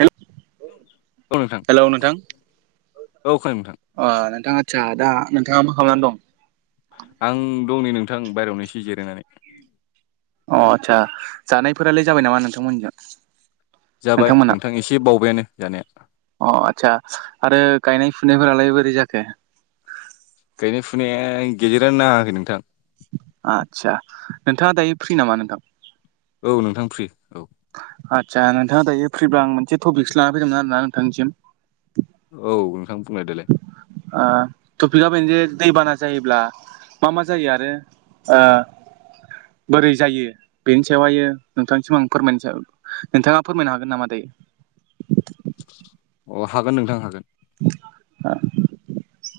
हे औ नोंथां [inaudible] हेलौ नोंथां, औ खोनादों नोंथां अह नोंथाङा आदसा दा नोंथाङा मा खालामनानै दं? आं दं नै नोंथां बाहेरायावनो एसे जेरायनानै। अ आत्सा जानायफोरालाय जाबाय नामा नोंथांमोनजों? जाबाय नोंथांमोना? नोंथां एसे बावबायानो जानाया अह आत्सा आरो गायनाय फुनायफोरालाय बोरै जाखो? गायनाय फुनाया गेजेरानो नाङाखै नोंथां। आदसा नोंथाङा दायो फ्रि नामा नोंथां? औ नोंथां फ्रि औ। आदसा नोंथाङा दायो फ्रिब्ला आं मोनसे टपिकसो लानानै फैदोंमोन आरोना नोंथांनिसिम। औ नोंथां बुंलाय देलाय। थफिकआ बेनोजे दैबाना जायोब्ला मा मा जायो आरो आ बोरै जायो बेनि सायावहायो नोंथांनिसिम आं फोरमायनो सान नोंथाङा फोरमायनो हागोन नामा [unintelligible] अ हागोन नोंथां हागोन। [unintelligible]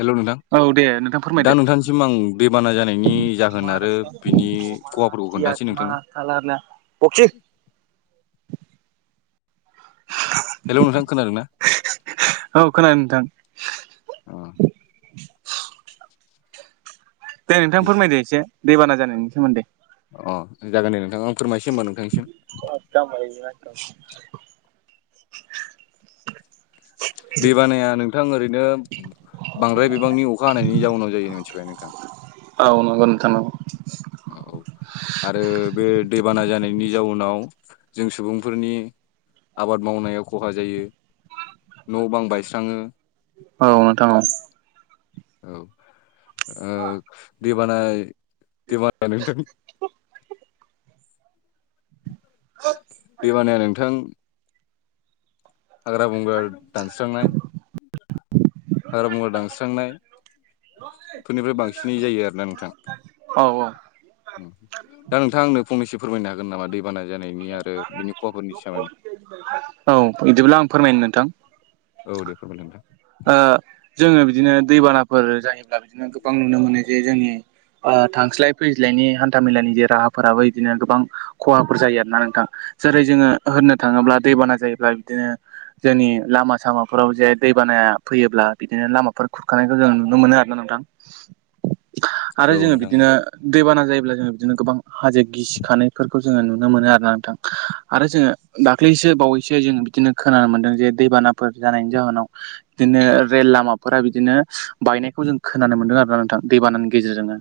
हेल' नोंथां औ दे नोंथां फोरमायदो दा नोंथांनिसिम आं दैबाना जानायनि जाहोन आरो महाराष्ट्र बिनि खहाफोरखौ खोन्थानोसै नोंथांनो [inaudible] हेल' नोंथां खोनादोंना औ खोनादों नोंथां। अ [unintelligible] दे नोंथां फोरमायदो एसे दैबाना जानायनि सोमोन्दै? अ जागोन दे नोंथां आं फोरमायसि [unintelligible] दै बानाया नोंथां ओरैनो बांद्राय बिबांनि अखा हानायनि जाउनाव जायो मिथिबाय नोंथां। औ [unintelligible] औ आरो बे दैबाना जानाय नि जाउनाव जों सुबुंफोरनि आबाद मावनायाव खहा जायो। न' बां बायस्राङो। औ नोंथां औ औ ओ दै बाना दै बाना [inaudible] दैबानाया नोंथां हाग्रा बंग्रा दानस्रांनाय [unintelligible] दानस्रांनाय फोरनिफ्राय बांसिनै जायो आरोना नोंथां। औ उम दा नोंथांङा आंनो फंनैस फोरमायनो हागोन नामा दैबाना जानायनि आरो बिनि खहाफोरनि सोमोन्दै औ बिदिब्ला आं फोरमायनो नोंथां। औ दे फोरमायदो नोंथां। ओ जोङो बिदिनो दैबानाफोर जायोब्ला बिदिनो गोबां नुनो मोनो जे जोंनि ओ थांस्लाय फैज्लायनि हान्था मेलानि जे राहाफोराबो बिदिनो गोबां खहाफोर जायो आरोना नोंथां जेरै जोङो होननो थाङोब्ला दैबाना जायोब्ला बिदिनो जोंनि लामा सामाफोराव जे दै बानाया फैयोब्ला बिदिनो लामाफोर खुरखानायखौ जों नुनो मोनो आरोना नोंथां। आरो औ जोङो नोंथां औ बिदिनो दैबाना जायो ब्ला जोङो बिदिनो गोबां हाजो गिसिखानायफोरखौ जोङो नुनो मोनो आरोना नोंथां आरो जोङो दाख्लै सो बावैसो जों बिदिनो खोनानो मोनदों जे दैबानाफोर जानायनि जाहोनाव बिदिनो रेल लामाफोरा बिदिनो बायनायखौ जों खोनानो मोनदों आरोना नोंथां दैबानानि गेजेरजोंनो।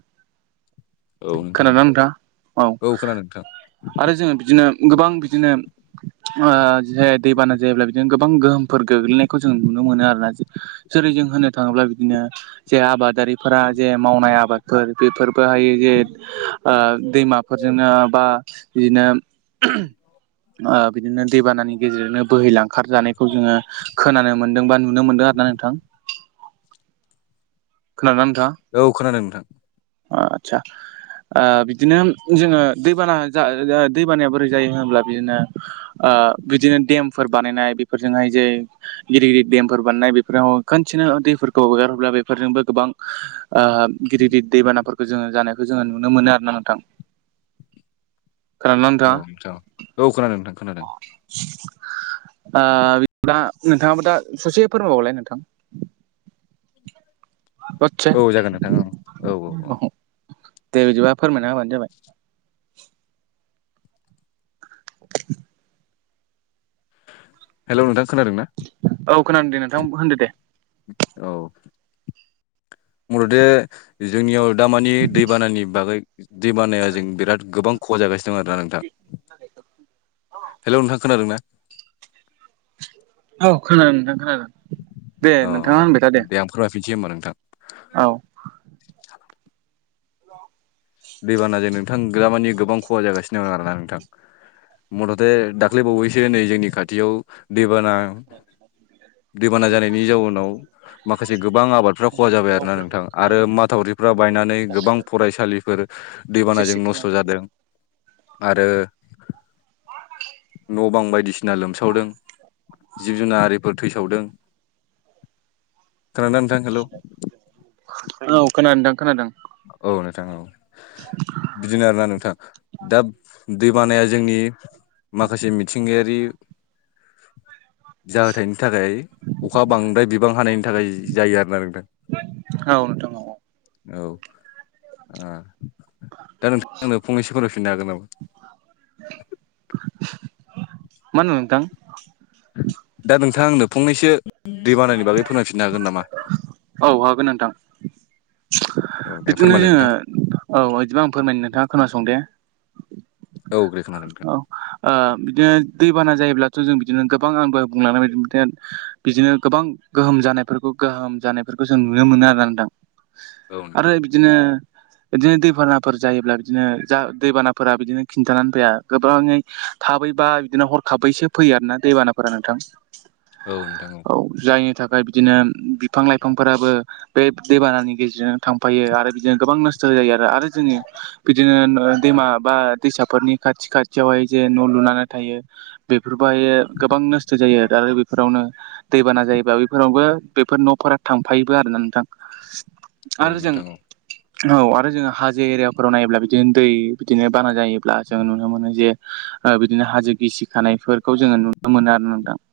औ नोंथां खोनादों ना नोंथाङा औ खोनादों नोंथां आरो जोङो बिदिनो गोबां बिदिनो ओ जे दैबाना जायोब्ला बिदिनो गोबां गोहोमफोर गोग्लैनायखौ जों नुनो मोनो आरोना जेरै जों होननो थाङोब्ला बिदिनो जे आबादारिफोरा जे मावनाय आबाद फोर बेफोरबोहायो जे ओ दैमाफोरजोंनो बा बिदिनो ओ बिदिनो दैबानानि गेजेरजोंनो बोहैलांखार जानायखौ जोङो खोनानो मोनदों बा नुनो मोनदों आरो ना नोंथां। औ खोनादों नोंथां। आतसा ओ बिदिनो जोङो दैबाना जा जा दैबानाया बोरै जायो होनोब्ला बिदिनो ओ ओ बिदिनो देमफोर बानायनाय बेफोरजोंहाय जे गिदिर गिदिर देमफोर बानायनाय बेफोराव खोनसेनो दैफोरखौ हगारहोब्ला बेफोरजोंबो गोबां ओ गिदिर गिदिर दैबानाफोरखौ जोङो जानायखौ जोङो नुनो मोनो आरो ना नोंथां। खोनादोंना नोंथाङा औ नोंथां औ खोनादों नोंथां खोनादों। ओ [inaudible] नोंथाङाबो दा ससे फोरमायबावलाय नोंथां औ जागोन नोंथां बाथ्राया औ औ औ। माखौ दे बिदिबा फोरमायना होबानो जाबाय [unintelligible] हेल' नोंथां खोनादों ना औ खोनादोंदे नोंथां होनदो दे औ मथ'थे जोंनियाव दामानि दैबानानि बागै दैबानाया जों बिराद गोबां खहा जागासिनो दं आरोना नोंथां हेलौ नोंथां खोनादों ना औ खोनादों नोंथां खोनादों दे नोंथाङा होनबाय था दे जेमबा नोंथां औ दैबानाजों नोंथां दामानि गोबां खहा जागासिनो दं आरो ना नोंथां मथ'थे दा ख्लैबावैसो नै जोंनि खाथियाव दैबाना दैबाना जानायनि जाउनाव माखासे गोबां आबादफ्रा खहा जाबाय आरोना रावफोरखौ नोंथां आरो खोनाहोनो हाबाय माथावरि फख्रिफ्रा दे बायनानै गोबां फरायसालिफोर बिसोरसो दैबानाजों नस्थ' जादों खालामजोबोबा आरो न' बां बायदिसिना लोमसावदों जिब जुनारारिफोर थैसावदों [inaudible] खोनादोंना नोंथां हेलौ औ खोनादों नोंथां खोनादों औ नोंथां औ [unintelligible] बिदिनो आरोना नोंथां दा दै बानाया जोंनि माखासे मिथिंगायारि जाहोथायनि थाखाय अखा बांद्राय बिबां हानायनि थाखाय जायो आरोना नोंथां औ नोंथां औ औ ओ दा नोंथाङा फंनैसो फोरमायफिननो हागोन नामा मा होनदों नोंथां दा नोंथाङा आंनो फंनैसो दैबानानि बागै फोरमायफिननो हागोन नामा [unintelligible] औ हागोन नोंथां औ दे बिदिनो फोरमायलाय जोङो नोंथां औ बिदिबा आं फोरमायनो नोंथाङा खोनासं दे [unintelligible] औ दे खोनादों औ नोंथां ओ बिदिनो दैबाना जायोब्ला जों बिदिनो गोबां आं दहाय बुंलांनाय बिदिनो बिदिनो गोबां गोहोम जानायफोरखौ गोहोम जानाय जों नुनो मोनो आरोना नोंथां औ आरो नोंथां बिदिनो बिदिनो दैबानाफोर जायोब्ला बिदिनो जा दैबानाफोरा बिदिनो खिन्थानानै फाया गोबाङै थाबैबा बिदिनो हरखाबैसो फैयो आरोना दैबानाफोरा नोंथां औ नोंथां औ जायनि थाख ओमफ्राय बिदिनो बिफां लाइफांफोराबो बे दैबानानि गेजेरजोंनो थांफायो आरो बिदिनो गोबां जायो आरो आरो जोंनि बिदिनो ओ दैमा बा दैसाफोरनि खाथि खाथियावहाय जे न' लुनानै थायो बेफोरबोहायो गोबां नस्थ' जायो आरो बेफोरावनो दैबाना जायोबा बेफोरावबो बेफोर न'फोरा थांफायोबो आरोना नोंथां औ आरो जों नोंथां औ औ आरो जोङो हाजो एरियाफोराव नायोब्ला बिदिनो दै बिदिनो बाना जायोब्ला जोङो नुनो मोनो जे ओ बिदिनो हाजो गिसिखानायफोरखौ जोङो नुनो मोनो आरो नोंथां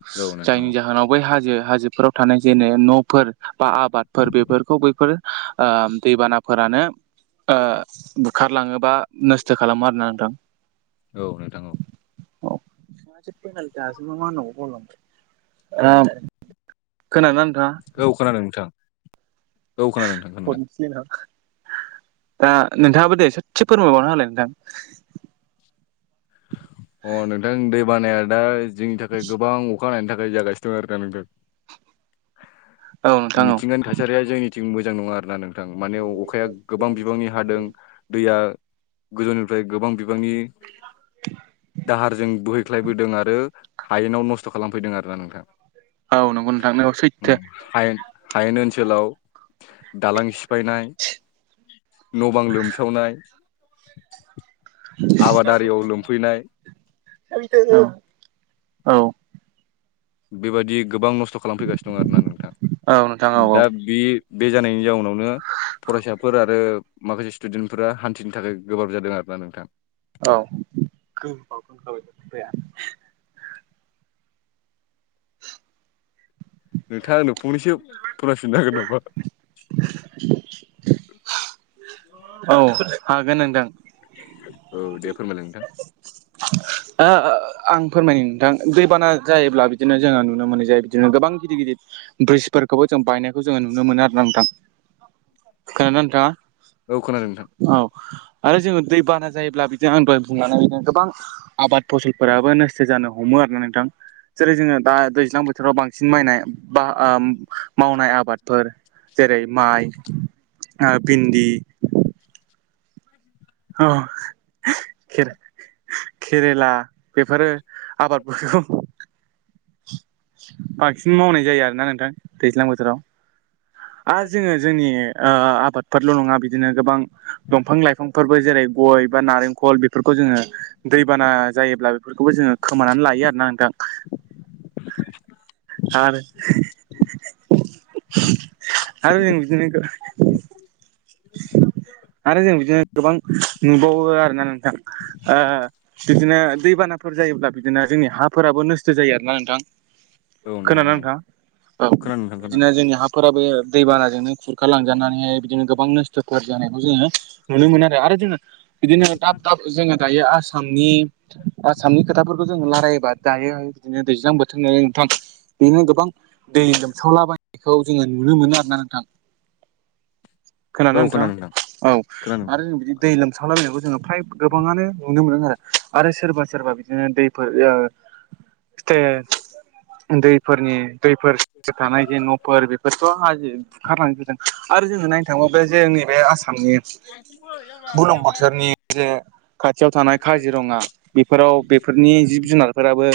औ नोंथां जायनि जाहोनाव बै हाजो हाजो फोराव थानाय जेने न'फोर बा आबादफोर बेफोरखौ बैफोर ओ दै बानाफोरानो ओ बुखारलाङोबा नोस्थो खालामो आरोना नोंथां औ नोंथां औ ओ औ खोनादों नोंथां औ खोनादोंथां खोनादों दा नोंथाङाबो दे सदसे फोरमायबावनो हालाय नोंथां अ नोंथां दै बानाया दा जोंनि थाखाय गोबां खनायनि थाखायाय जाय गसिटारानो औ नोंथां औ मिथिंगानि थासारिया जोंनिथिं मोजां नङा आरोना नों थां माने अखाया गोबां बिबांनि हादों दैया गोदोनिफाय गोबां बि बांनि दाहारजों बोहैख्लायबोदों आरो हायेनाव नस्थ' खालामफैदों आरोना नोंथां औ नंगौ नोंथां नियाव सैथो हायेन हायेन ओनसोलाव दालां सिफायनाय न' बां लोमसावनाय [unintelligible] सैथो आबादारियाव लोमफैनाय औ बेबायदि गोबां नस्थ' खालामफैगासिनो दं आरोना औ औ नोंथां दा बे बे जानायनि जाउनावनो फरायसाफोर आरो माखासे स्टुडेन्टफोरा हान्थिनो थाखाय गोब्राब जादों आरो ना नोंथां औ [unintelligible] नोंथाङा आंनो फंनैसो फोरफिननो हागोन नामा [unintelligible] [unintelligible] औ हागोन नोंथां औ दे फोरमायलाय नोंथां [unintelligible] ओ ओ आं फोरमायनि नोंथां दैबाना जायोब्ला बिदिनो जोङो नुनो मोनो जे बिदिनो गोबां गिदिर गिदिर ब्रिजफोरखौबो जों बायनायखौ जोङो नुनो मोनो आरोना नोंथां खोनायो ना नोंथाङा औ खोनादों नोंथां औ आरो जोङो दै बाना जायोब्ला बिदिनो आं दहाय बुं [unintelligible] गोबां आबाद फसलफोराबो नस्थ' जानो हमो आरोना नोंथां जेरै जोङो दा दैज्लां बोथोराव बांसिन माइनाय बा मावनाय आबादफोर जेरै माइ ओ भिन्दि औ के केरेला बेफोरो आबाद [unintelligible] बांसिन मावनाय जायो आरोना नोंथां दैज्लां बोथोराव आरो जोङो जोंनि आ आबादफोरल' नङा बिदिनो गोबां दंफां लाइफां -फोरबो जेरै गय बा नारेंखल बेफोरखौ जोङो दैबाना जायोब्ला बेफोरखौबो जोङो खोमानानै लायो -यो आरोना नोंथां आरो [unintelligible] आरो जों बिदिनो आरो जों बिदिनो गोबां नुबावो आरोना नोंथां ओ बिदिनो दैबानाफोर जायोब्ला बिदिनो जोंनि हाफोराबो नोस्थ' जायो आरोना नोंथां औ नोंथां औ खोनादों बिदिनो नोंथां जोंनि हाफोराबो दैबानाजोंनो खुरखा लांजानानैहाय बिदिनो गो बां नस्थ' कार जानायखौ जोङो नुनो मोनो आरो जोंना बिदिनो दाब दाब जोङो दायो आसामनि आसामनि खोथाफोर खौ जोङो लारायोबा दायो बिदिनो दैज्लां बोथोरनि नोंथां बेनो गोबां दै लोमसावलाबायनायखौ जोङो नुनो मोनो आरोना नोंथां खोनादों ना नोंथाङा खोनादों औ नोंथां आरो जों बिदि दै लोम सावलाबायनायखौ जोङो फ्राय गोबाङानो नुनो मोनो आरो आरो सोरबा सोरबा बिदिनो दैफोर ओ ए फिथाइ दैफोरनि दैफोरजो जों थानाय जे न'फोर बेफोरथ' हाजो बुखारलांजोबदों। आरो जोङो नायनो थाङोबा बे जोंनि बे आसामनि बुरलुंबोथोरनि जे खाथियाव थानाय काजिरङा बेफोराव बे फोरनि जिब जुनारफोराबो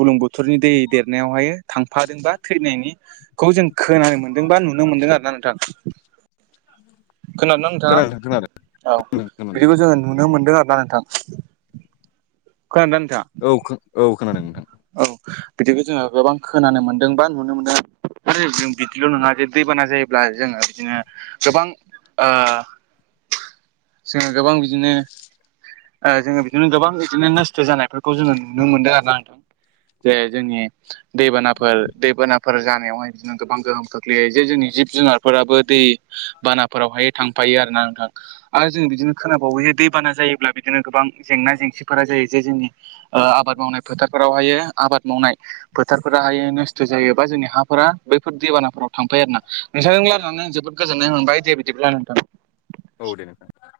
बुलुं बोथोरनि दै देरनायावहाय थांफादोंबा थैनायनि खौ जों खोनानो मोनदों बा नुनो मोनदों आरो ना नोंथां। खोनादोंना खोनादों नोंथां नोंथाङा? औ खोनादों खोनादों बिदिखौ जोङो नुनो मोनदों आरो ना नोंथां। खोनादोंना नोंथाङा औ औ खोनादों नोंथां। औ बिदिखौ जोङो गोबां खोनानो मोन्दों बा नुनो मोनदों। आरो जों बिदिल' नङा जे दैबाना जायोब्ला जोङो बिदिनो गोबां ओ जोङो गोबां बिदिनो ओ जोङो बिदिनो गोबां बिदिनो नस्थ' जानायफोरखौ जोङो नुनो मोनदों आरो नोंथां। जे जोंनि दैबानाफोर दैबानाफोर जानायावहाय बिदिनो गोबां गोहोम खोख्लैयो जे जोंनि जिब जुनारफोराबो दै बाना फोरावहाय थांफायो आरो ना नोंथां आरो जों बिदिनो खोनाबावो जे दैबाना जायोब्ला बिदिनो गोबां जेंना जें सिफोरा जायो जे जोंनि ओ आबाद मावनाय फोथारफोराव हायो आबाद मावनाय फोथारफोरा हायो न' नस्थ' जायोबा जोंनि हाफोरा बैफोर दैबानाफोराव थांफाया आरोना। नोंथांजों रायज्लायनानै आं जोबोद गोजोननाय मोनबाय दे बिदिब्ला नोंथां। औ दे नोंथां